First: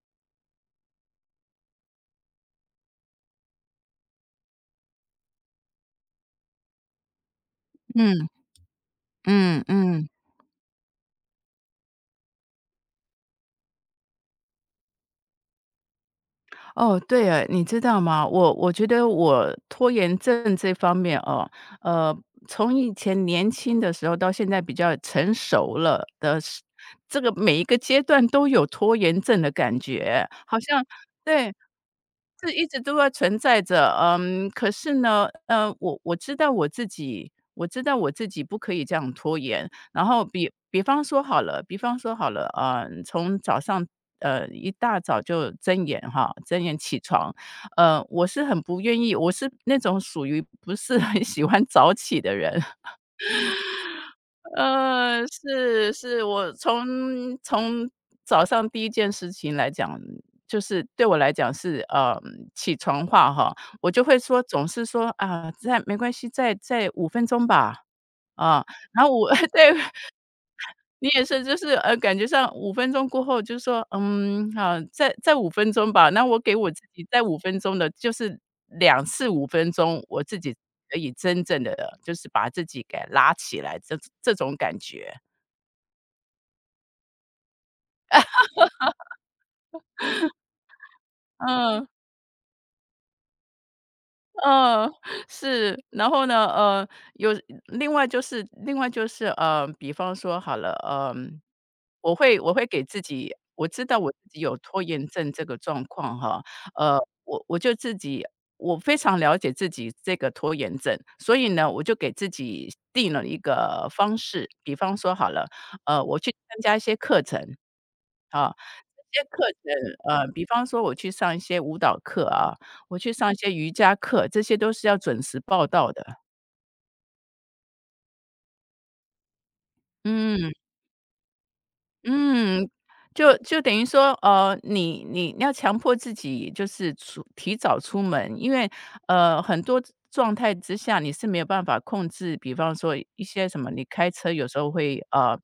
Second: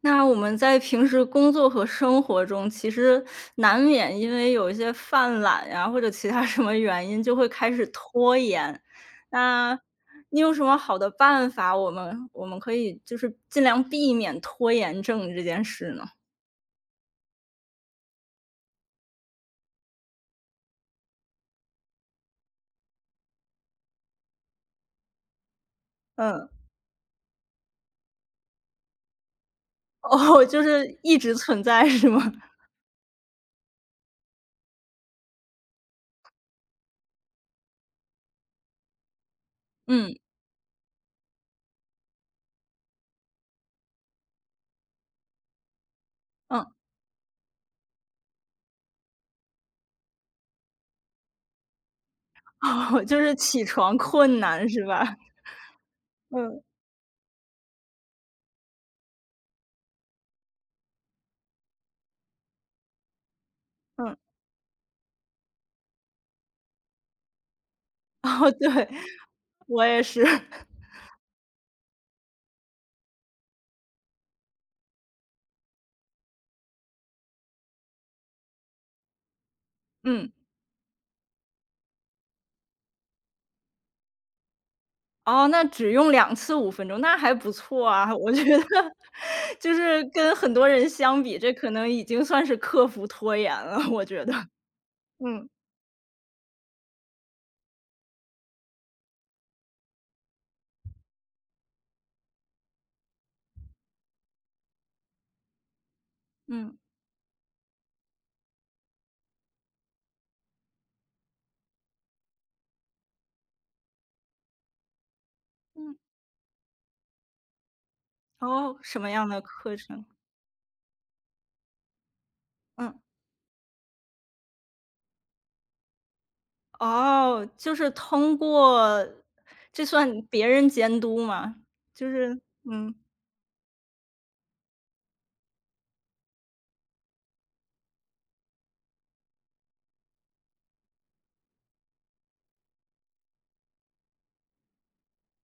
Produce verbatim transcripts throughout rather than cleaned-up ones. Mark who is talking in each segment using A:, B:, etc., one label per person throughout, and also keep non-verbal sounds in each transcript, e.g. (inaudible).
A: 那我们在平时工作和生活中，其实难免因为有一些犯懒呀，或者其他什么原因，就会开始
B: 嗯
A: 拖延。
B: 嗯
A: 那
B: 嗯，
A: 你有什么好的办法，我们我们可以就是尽量避免拖延症这件事呢？
B: 哦，对了你知道吗？我我觉得我拖延症这方面哦，呃，从以前年轻的时候到现在比较成熟了的
A: 嗯。
B: 时这个每一个阶段都有拖延症的感觉，
A: 哦，
B: 好
A: 就
B: 像
A: 是一直
B: 对，
A: 存在是吗？
B: 是一直都要存在着。嗯，可是呢，呃，我我知道我自己，我知道我自己不可以这样拖延，然
A: 嗯
B: 后比比方说好了，比方说好了，呃，从早上呃一大早就睁眼哈，睁
A: 嗯。
B: 眼起床，呃，我是很不愿意，我是那种属于不是很 (laughs) 喜欢早起的人，
A: 哦，就是起床困
B: (laughs)
A: 难是吧？
B: 呃，是是，我
A: 嗯
B: 从从早上第一件事情来讲。就是对我来讲是呃起床话哈，我就
A: 嗯。
B: 会说总是说啊，再没关系，再再五分钟吧，
A: 哦，
B: 啊，
A: 对，
B: 然后我 (laughs) 对
A: 我也是。(laughs)
B: 你也是，就是呃，感觉上五分钟过后就说：“嗯，好，再再五分钟吧。”那我给我自己再五分钟的，就是两次五分钟，我
A: 嗯。
B: 自己可以真正的，就是把自己给拉起来，这这种感觉。
A: 哦，那只用两次五分钟，那还不错啊，我觉得就是跟很多人相比，这可
B: 嗯。
A: 能已经算是克服拖延了，我觉得。
B: 嗯，
A: 嗯。
B: 是。然后呢，呃，有另外就是另外就是，呃，比方说好了，嗯，我会我会给自己我知道我自己有拖延症这个状况哈，
A: 嗯。
B: 呃，我我就自己我非常了解自己这个拖延症，所以呢，我就给自己定了一个方式。比方说好了，
A: 嗯。
B: 呃，我去参加一些课程，啊，
A: 哦，什么
B: 这些
A: 样的
B: 课
A: 课
B: 程，
A: 程？
B: 呃，比方说我去上一些舞蹈课啊，我
A: 嗯。
B: 去上一些瑜伽课，这些都是要准时报到的。
A: 哦，就是通过这算别
B: 嗯。
A: 人监督吗？就是
B: 嗯，
A: 嗯，
B: 就就等于说，呃，你你要强迫自己就是出提早出门，因为呃很多状态之下你是没有办法控制，比方说一些什么，你开车有时候会呃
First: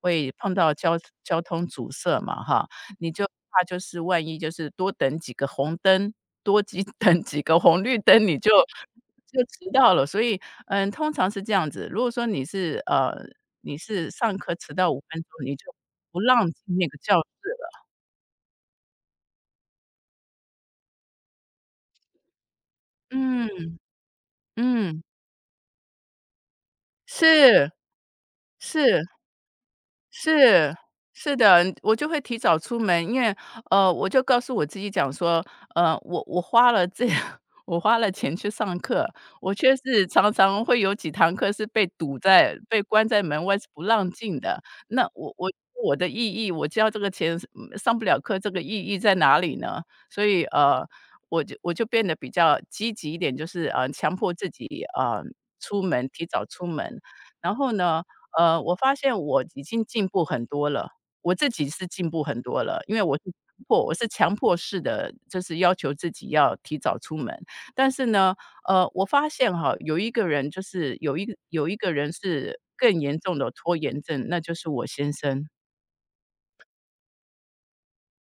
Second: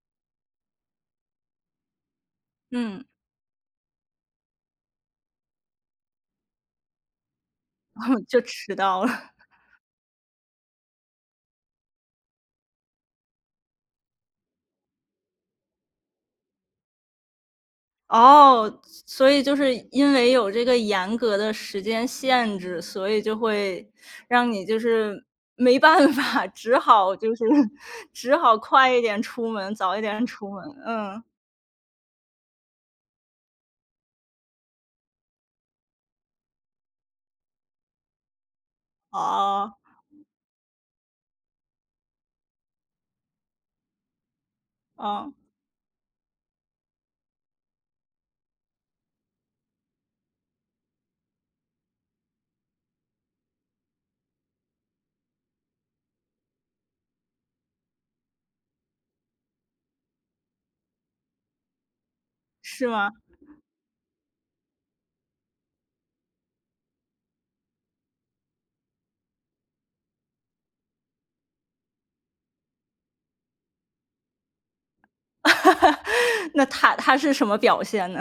B: 会碰到交交通阻塞嘛，哈，
A: 嗯，
B: 你就怕就是万一就是多等几个红灯，多几 (laughs) 等几个红绿灯，
A: (laughs)
B: 你
A: 就
B: 就
A: 迟到了。
B: 就迟到了。所以，嗯，通常是这样子。如果说你是呃你是上课迟到五分钟，你就不让进那个教室了。
A: 哦，所以就是因为有这个严格的时间限制，所以就
B: 嗯，
A: 会让你就
B: 嗯，
A: 是没办法，(laughs) 只好就是
B: 是，
A: (laughs) 只好快一
B: 是。
A: 点出门，早一点出门。
B: 是，
A: 嗯。
B: 是的，我就会提早出门，因为，呃，我就告诉我自己讲说，呃，我我花了这 (laughs) 我花了钱去上课，我
A: 哦。
B: 却是常常会有几堂课是被堵在被关在门外是不让进的。那我
A: 哦，
B: 我我的意义，我交这个钱是嗯上不了课，这个意义在哪里呢？所以，呃，我就我就变得比较积极一点，就是，呃，强迫自己，呃，出门提早出门。然后呢呃，我发现我已经进步很多了，我自己是进步很多了，
A: 是
B: 因为
A: 吗？
B: 我是强迫我是强迫式的，就是要求自己要提早出门。但是呢，呃，我发现哈，有一个人就是有一个有一个人是更严重的拖延症，那就是我先生。
A: (laughs) 那他他是什么表现呢？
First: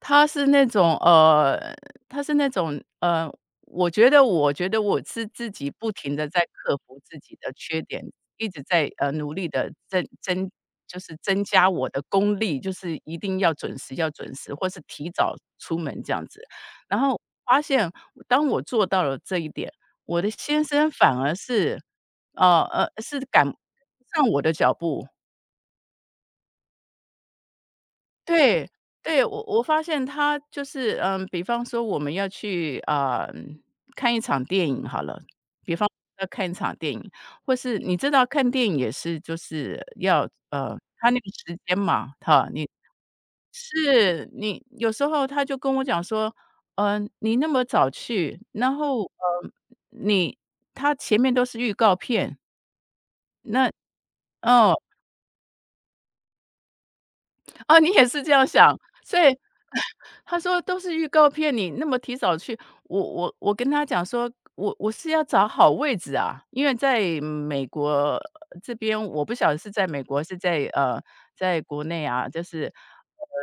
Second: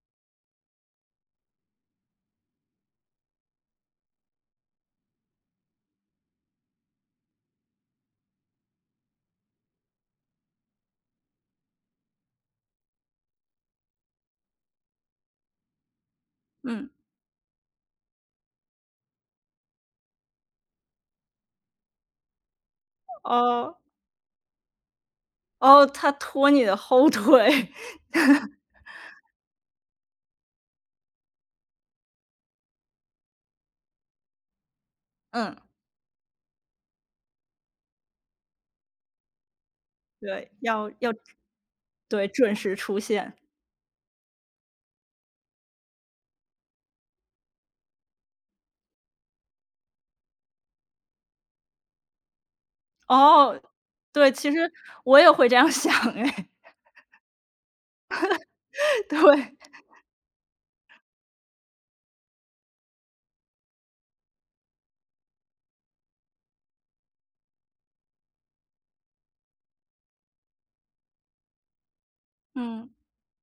B: 他是那种呃，他是那种呃，我觉得我觉得我是自己不停的在克服自己的缺点，一直在，呃，努力的增增就是增加我的功力，就是一定要准时要准时，或是提早出门这样子。
A: 嗯。
B: 然后发现当我做到了这一点，我的先生反而是，呃呃，是赶不
A: 哦。
B: 上我的脚步。
A: 哦，他拖你的后腿。(laughs)
B: 对，对，我我发现他就是，嗯，比方说我们要去，啊看一场电影好了，
A: 嗯，
B: 比方要看一场电影，或是你知道看电影也是就是要，
A: 对，
B: 呃，
A: 要
B: 他
A: 要
B: 那个时间嘛，
A: 对，
B: 哈，
A: 准
B: 你
A: 时出现。
B: 是你有时候他就跟我讲说，嗯，你那么早去，然后，呃，你他前面都是预告片，
A: 哦，
B: 那
A: 对，其实
B: 哦，
A: 我也会这样想哎，
B: 哦，你也是这样想，
A: (laughs)
B: 所以
A: 对。
B: 他说：“都是预告片，你那么提早去。”我我我跟他讲说：“我我是要找好位置啊，因为在美国这边，我不晓得是在美国，是在呃，在国内啊，就是
A: 嗯。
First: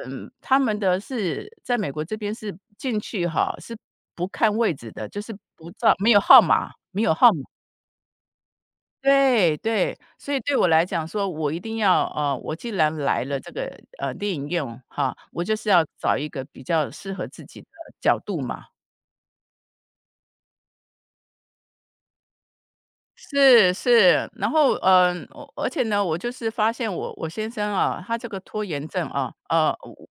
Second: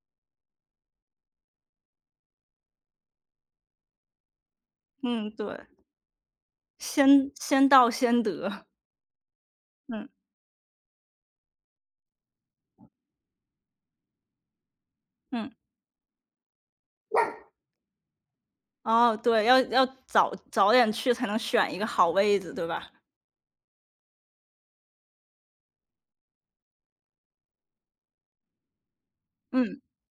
B: 嗯，他们的是在美国这边是进去哈，是不看位置的，就
A: 嗯，
B: 是
A: 对，
B: 不照没有号码，没有号
A: 先
B: 码。”
A: 先到先得。
B: 对对，
A: 嗯。
B: 所以对我来讲说，我一定要呃，我既然来了这个呃电影院哈，我
A: 嗯。
B: 就是要找一个比较适合自己的角度嘛。
A: 哦，对，要要早早点去才能选一个好位子，对吧？
B: 是是，然后嗯、呃，我而且呢，我就是发现我我先生啊，他这个拖延症啊，呃，
A: 嗯。
B: 我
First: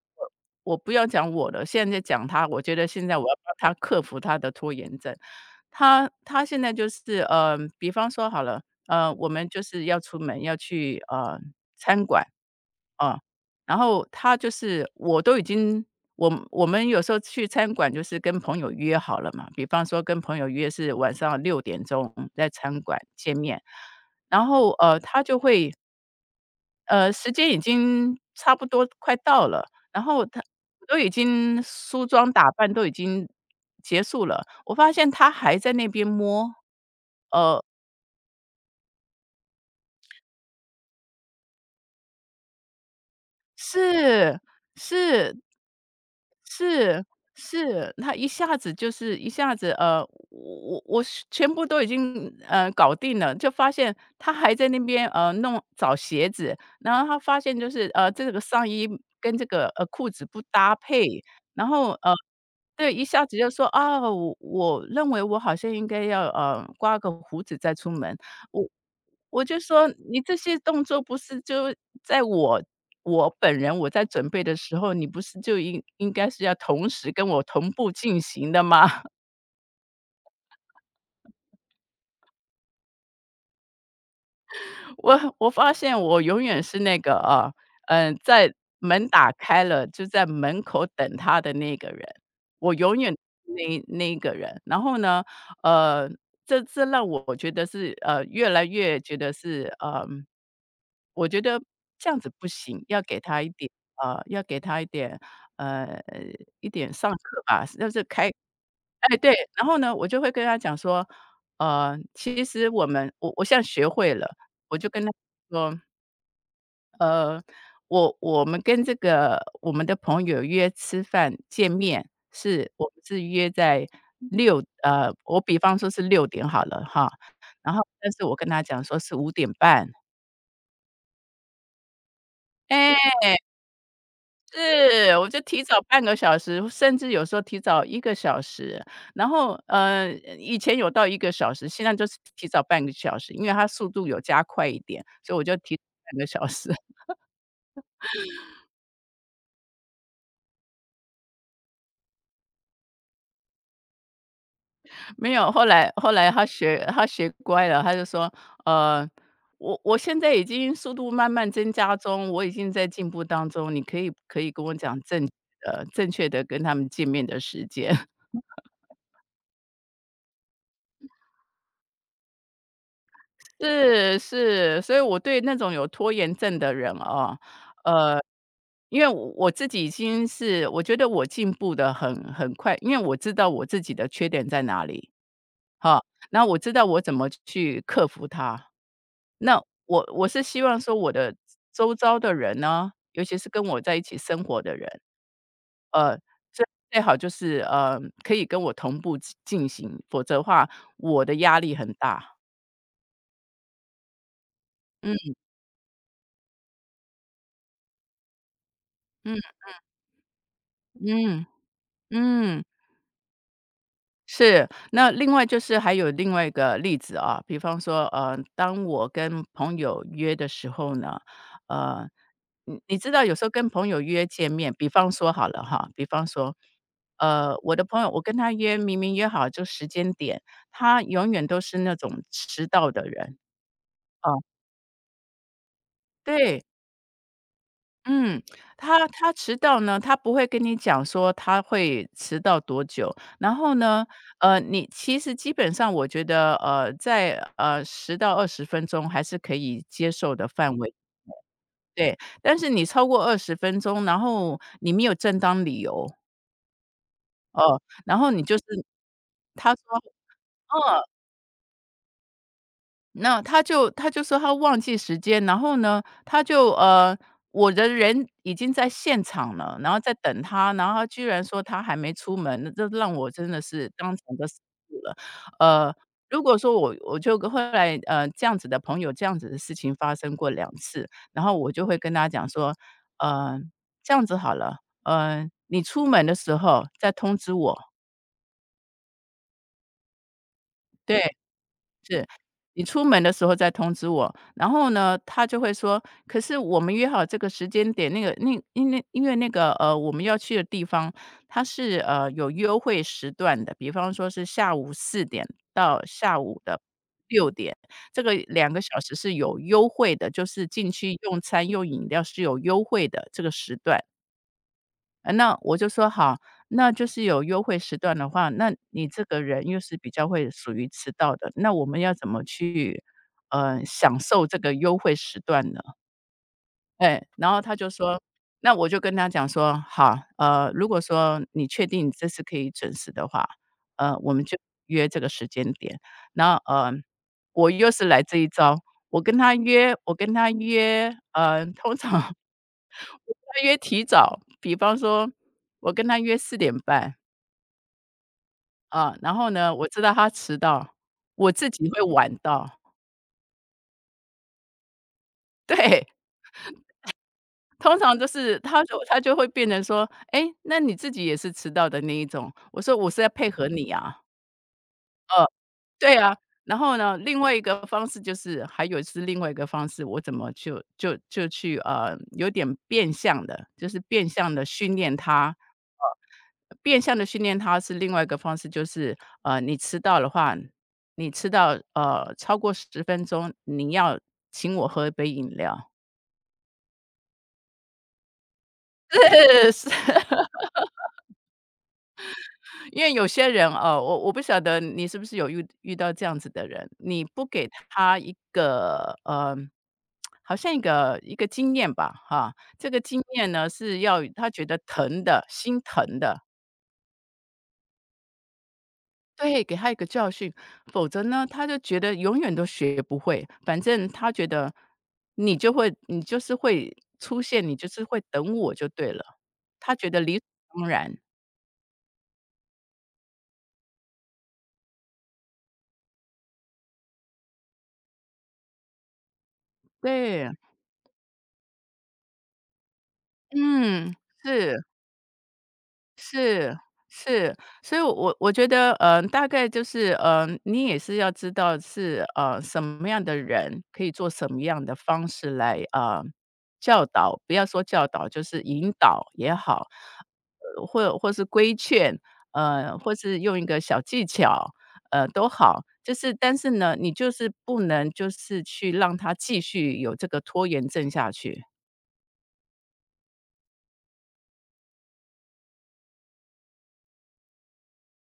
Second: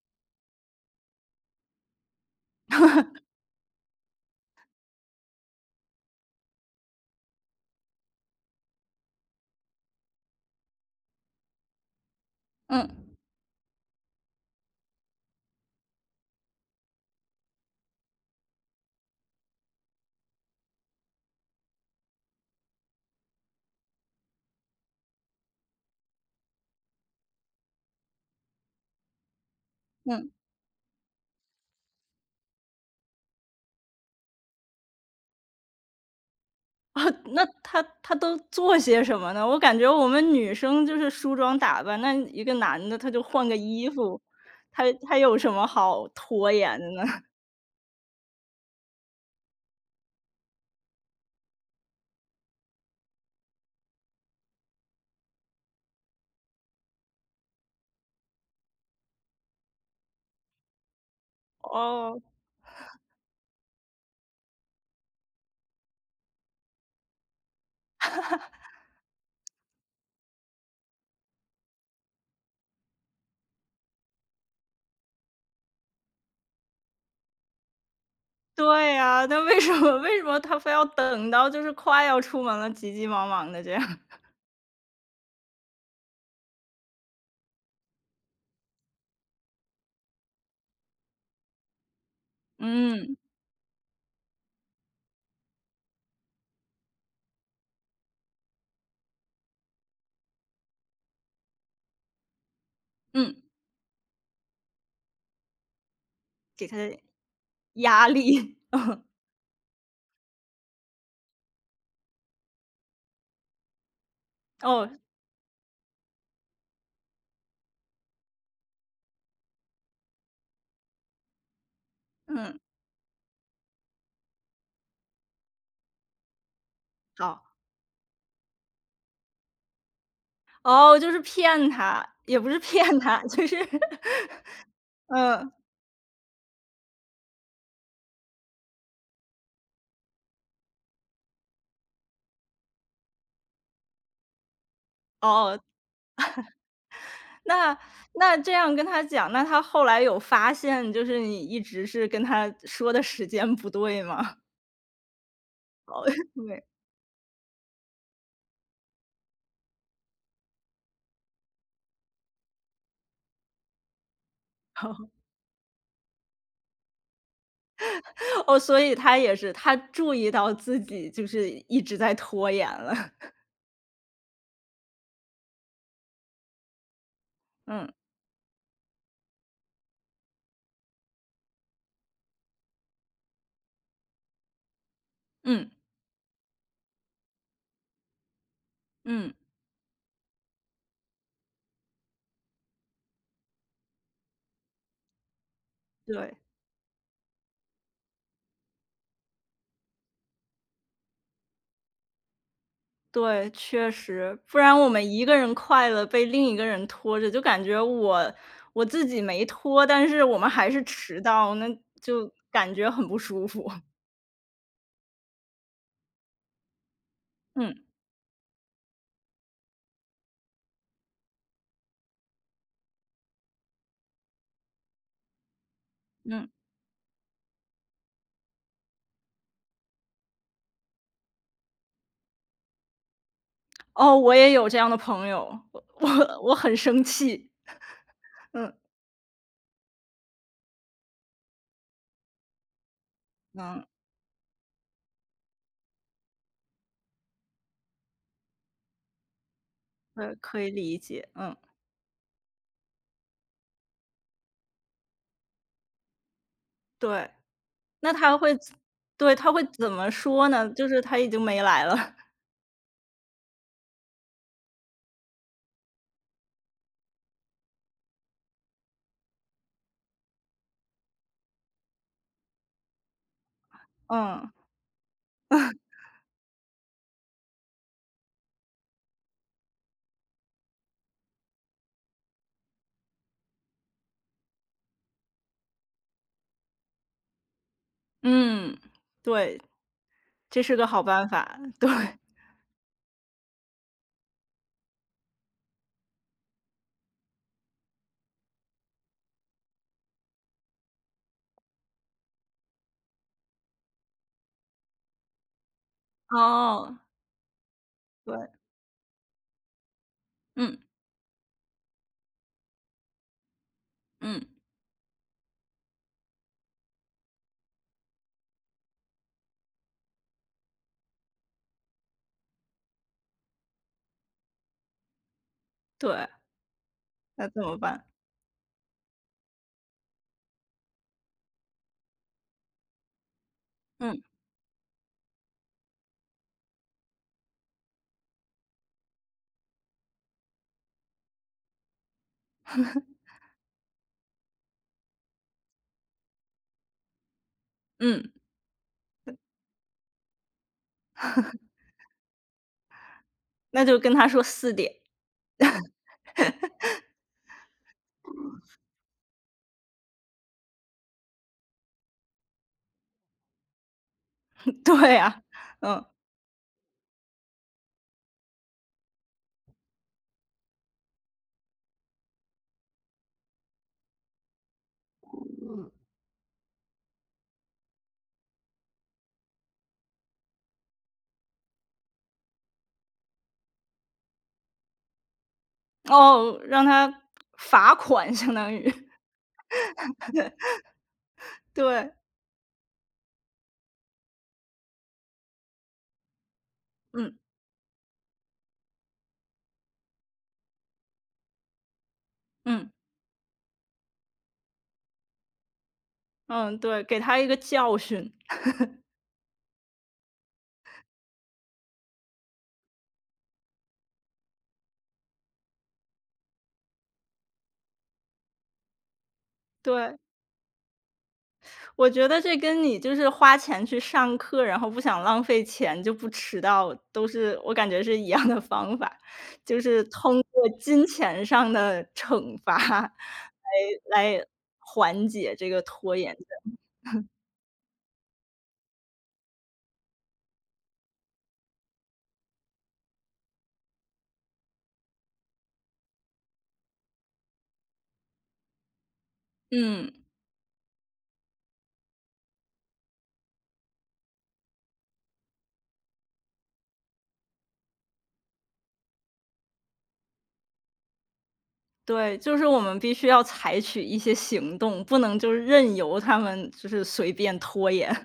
B: 我不要讲我了，现在讲他，我觉得现在我要帮他克服他的拖延症。他他现在就是呃，比方说好了，呃，我们就是要出门要去呃餐馆。
A: 嗯。
B: 啊，然后他就是我都已经我我们有时候去餐馆就是跟朋友约好了嘛，比方说跟朋友约是晚上六点钟在餐馆见面，然后，呃，他就会呃，时间已经差不多快到了，然后
A: 嗯。
B: 他都已经梳妆打扮都已经结束了，我发现他还在那边摸，
A: 哦，那
B: 呃
A: 他他都做些什么呢？我感觉我们女生就是梳妆打扮，那一个男的他就换个衣服，
B: 是，
A: 他他
B: 是。
A: 有什么好拖延的呢？
B: 是，
A: (laughs)
B: 是，他一下子就是一下子，呃，我我我是全部都已经，呃，搞定了，就发现他还在那边，呃，弄找鞋子，然后他发现就是，呃，这个上衣跟这个，呃，裤子不搭配，然后，呃，
A: 哦，
B: 对，一下子就说：“啊，我我认为我好像应该要，呃，刮个胡子再出门。”我我就说你这些动作不是就在我我本人我在准备的时候，你不是就应应该是要同时跟我同步进行的吗？
A: 对
B: (laughs)
A: 呀，那为什么为什么他非要等到就是快要出门了，急急忙忙的这样？(laughs)
B: 我我发现我永远是那个啊，嗯，在门打开了就在门口等他的那个人，我永远
A: 嗯。
B: 那那一个人。然后呢，呃，这这让我觉得是呃越来越觉得是嗯。呃我觉得这样子不行，要给
A: 嗯，
B: 他一点呃，要给他一点呃，
A: 给
B: 一
A: 他
B: 点上课吧，就是
A: 压
B: 开
A: 力。(laughs)
B: 哎，对，然后呢，我就会跟他讲说，呃，其实我们我我现在学会了，我就
A: 哦。
B: 跟他说，呃，我我们跟这个我们的朋友约吃饭见面，
A: 嗯，
B: 是我们是约在六，呃，我比方说是六点好了哈，
A: 好。
B: 然后但是我跟他讲说是五点半，
A: 哦，就是骗他，也不是骗
B: 哎
A: 他，就是 (laughs)
B: 是，我就
A: 嗯。
B: 提早半个小时，甚至有时候提早一个小时。然后，呃，以前有到一个小时，现在就是提早半个小时，因为他速度有加快一点，所以我就
A: 哦，
B: 提早半个小时。
A: 那那这样跟他讲，那他后来有发现，就是你一直是跟他说的时间不对吗？
B: (laughs) 没有，后来后
A: (laughs)
B: 来他
A: 对。
B: 学他学乖了，他就说：“呃，我我现在已经速度慢慢增加中，我已经在进步当中，你可以可以跟我讲
A: 哦。
B: 正呃，正确的跟他们见面的时间。”
A: 哦，所以他也是，他注意到自己就是一直在拖延了。(laughs)
B: 是是，所以我对那种有拖延症的人啊，
A: 嗯。
B: 呃，因为我我自己已经是我觉得我进步的很很快，因为我知道我自己的缺点在哪里，
A: 嗯。
B: 哈，然后我知道我怎么去克服它。
A: 嗯。
B: 那我我是希望说我的周遭的人呢，尤其是跟我在一起生活的人，呃，
A: 对。
B: 最最好就是呃可以跟我同步进进行，否则的话我的压力很大。
A: 对，确实，不然我们一
B: 嗯
A: 个人快乐被另一个人拖着，就感觉我我自己
B: 嗯
A: 没拖，但是我们还是迟
B: 嗯
A: 到，那就
B: 嗯。
A: 感觉很不舒服。(laughs)
B: 是，那另外就是还有另外一个例子啊，比
A: 嗯
B: 方说，呃，当我跟朋友约的时候呢，呃，你你知道有时候跟朋友约见面，比方说好了哈，比方
A: 嗯。
B: 说，呃，我的朋友，我跟他约，明明约好就时间点，他永远都是那种迟到的人
A: 哦，
B: 啊，
A: 我也有这样的朋友，我我我
B: 对，
A: 很生气。
B: 嗯，
A: 嗯
B: 他他迟到呢，他不会跟你讲说他会迟到多久。然后
A: 嗯，
B: 呢，呃，你其实基本上我觉得，呃，在呃十到二十分钟还是可以接受
A: 对，
B: 的
A: 可以
B: 范围，
A: 理解。嗯，
B: 对。但是你超过二十分钟，然后你没有正当理由，
A: 对，
B: 哦，
A: 那
B: 然后
A: 他
B: 你
A: 会
B: 就是
A: 怎对，他会
B: 他说，
A: 怎么说呢？就是
B: 嗯
A: 他已经没来了。(laughs)
B: 那他就他就说他忘记时间，然后呢，他就呃，我的人已经在现场了，然后在等他，然后他居然说他还没出门，那这让我真的是当场就
A: 嗯
B: 死住了。呃，如果说我我就后来呃这样子的朋友，这样子的事情发生过两次，然后我就会跟他讲说，呃，这样子好了，呃，你出门的时候再通知我，
A: 嗯，对，这是个好
B: 对，
A: 办法。(laughs) 对。
B: 是，你出门的时候再通知我。然后呢，他就会说：“可是我们约好这个时间点，那个那因为因为那个，呃，我们要去的地方，它是，呃，有优惠时段的，比方说是下午四点到下午的
A: 哦，
B: 六点，这个
A: 对。
B: 两个小时是有优惠的，就是
A: 嗯
B: 进去用餐、用饮料是有优惠的这个时段。”
A: 嗯。
B: 呃，那我就说好，那就是有优惠时段的话，那你这个人又是比较会属于迟到的，那我们要怎么去，呃，享受这个优惠时段呢？
A: 对，
B: 哎，
A: 那
B: 然后
A: 怎
B: 他
A: 么
B: 就
A: 办？
B: 说那我就跟他讲说：“好，呃，如果说你确定你这次可以准时的话，呃，
A: 嗯。
B: 我们就约这个时间点。”然后，呃，我又是来这一招，我跟他约我跟他约，呃，通常 (laughs) 我跟他约提早，比方说我跟他约四点半
A: 嗯，
B: 啊，然后呢，我知道他迟到，我自己会晚到，
A: 那就跟他说四点。
B: 对。通常就是他就他就会变成说：“哎，那你自己也是迟到的那一种。”我说：“我是在配合你啊。”
A: (laughs) 对呀。
B: 呃，
A: 嗯。
B: 对啊。然后呢，另外一个方式就是还有是另外一个方式，我怎么就就就去，呃，有点变相的，就是变相的训练他。呃，变相的训练他是另外一个方式，就是，呃，你迟到的话，你迟到，呃，超过十分钟，你要请我喝一杯饮料。
A: 哦，让他罚款相当于。
B: (laughs) 是，是。
A: (laughs) 对。
B: 因为有些人哦，我我不晓得你是不是有遇遇到这样子的人，你
A: 嗯。
B: 不给他一个呃，好像一个一个经验吧，哈，这
A: 嗯。
B: 个经验呢是要他觉得疼的，心疼的，
A: 嗯，对，给他一个教训。
B: 对，给他一个教训，否则呢，他就觉得永远都学不会，反正他觉得你就会，你就是会出现，你就是会等我就对了，他觉
A: 对，
B: 得理所当然，
A: 我觉得这跟你就是花钱去上课，然后不想浪费钱就不迟到，都是我感觉是一样的方法，就是通
B: 对，
A: 过金钱上的惩罚 (laughs)
B: 嗯，
A: 来来
B: 是。
A: 缓解这个拖延症。
B: 是，是，所以我我觉得，嗯呃，大概就是，嗯呃，你也是要知道是，呃，什么样的人可以做什么样的方式来，呃，教导，不要说教导，就是引导也好，
A: 嗯。
B: 呃，或或是规劝，呃，或是用一个小技巧，呃，都好。就是但是呢，你就是不能就是去让他继续有这个拖延症下去。
A: 对，就是我们必须要采取一些行动，不能就是任由他们就是随便拖延。(laughs)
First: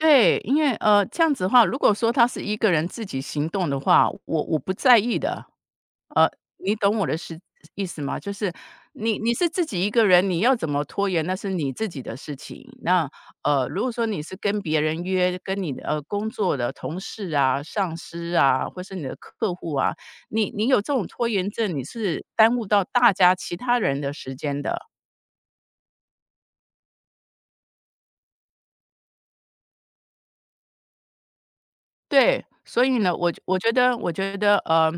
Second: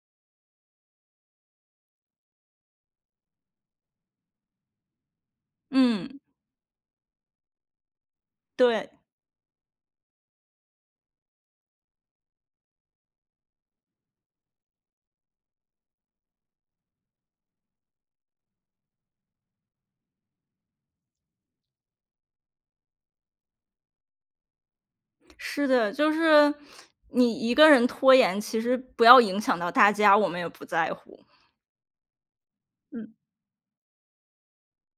B: 对，因为，呃，这样子的话，如果说他是一个人自己行动的话，我我不在意的。
A: 嗯，
B: 呃，你懂我的是意思吗？就是
A: 对，
B: 你你是自己一个人，你要怎么拖延，那是你自己的事情。那，呃，如果说你是跟别人约，跟你的，呃，工作的同事啊、上司啊，或是你的客户啊，你你有这种拖延症，你是耽误到大家其他人的时间的。
A: 是的，就是你一个人拖延，其实不要影响到大家，我们也不在乎。
B: 对，所以呢，
A: 嗯
B: 我我觉得我觉得，呃，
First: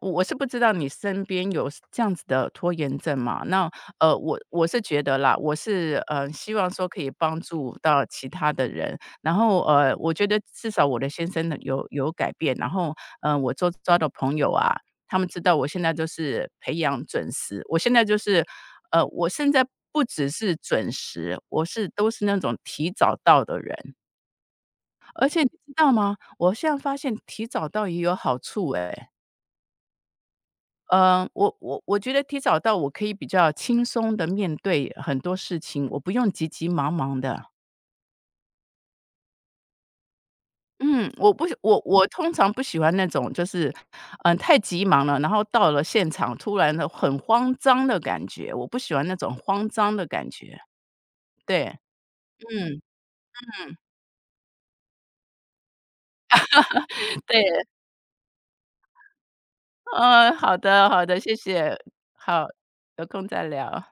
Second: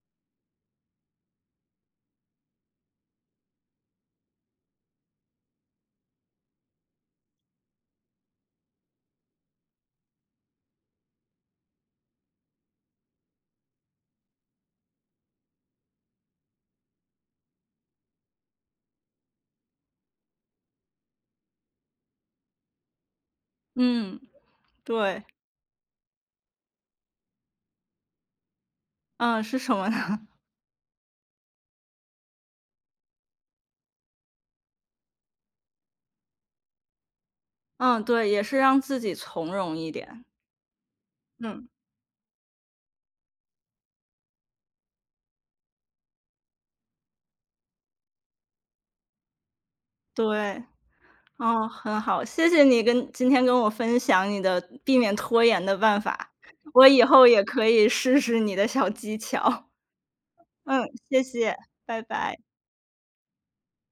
B: 我我是不知道你身边有这样子的拖延症嘛，那，呃，我我是觉得啦，我是，呃，希望说可以帮助到其他的人，然后，呃，我觉得至少我的先生呢有有改变，然后，呃，我周遭的朋友啊，他们知道我现在就是培养准时，我现在就是，呃，我现在不只是准时，我是都是那种提早到的人。
A: 嗯。对。
B: 而且你知道吗？我现在发现提早到也有好处诶。
A: 嗯，是什么呢？(laughs)
B: 嗯，我我我觉得提早到我可以比较轻松的面对很多事情，我不用急急忙忙的。
A: 嗯，对，也是让自己从容一点。
B: 嗯，我不
A: 嗯，
B: 我我通常不喜欢那种就是，嗯，太急忙了，然后到了现场突然的很慌张的感觉，我不喜欢那种慌张的感觉。
A: 对。
B: 对，
A: 哦，很好，谢谢
B: 嗯
A: 你跟今天跟我
B: 嗯，
A: 分享你的避免拖延的办法，我以后也
B: 对，
A: 可以试试你的小技巧。
B: 嗯，好的
A: 嗯，
B: 好的，
A: 谢
B: 谢
A: 谢，
B: 谢，
A: 拜拜。
B: 好，有空再聊。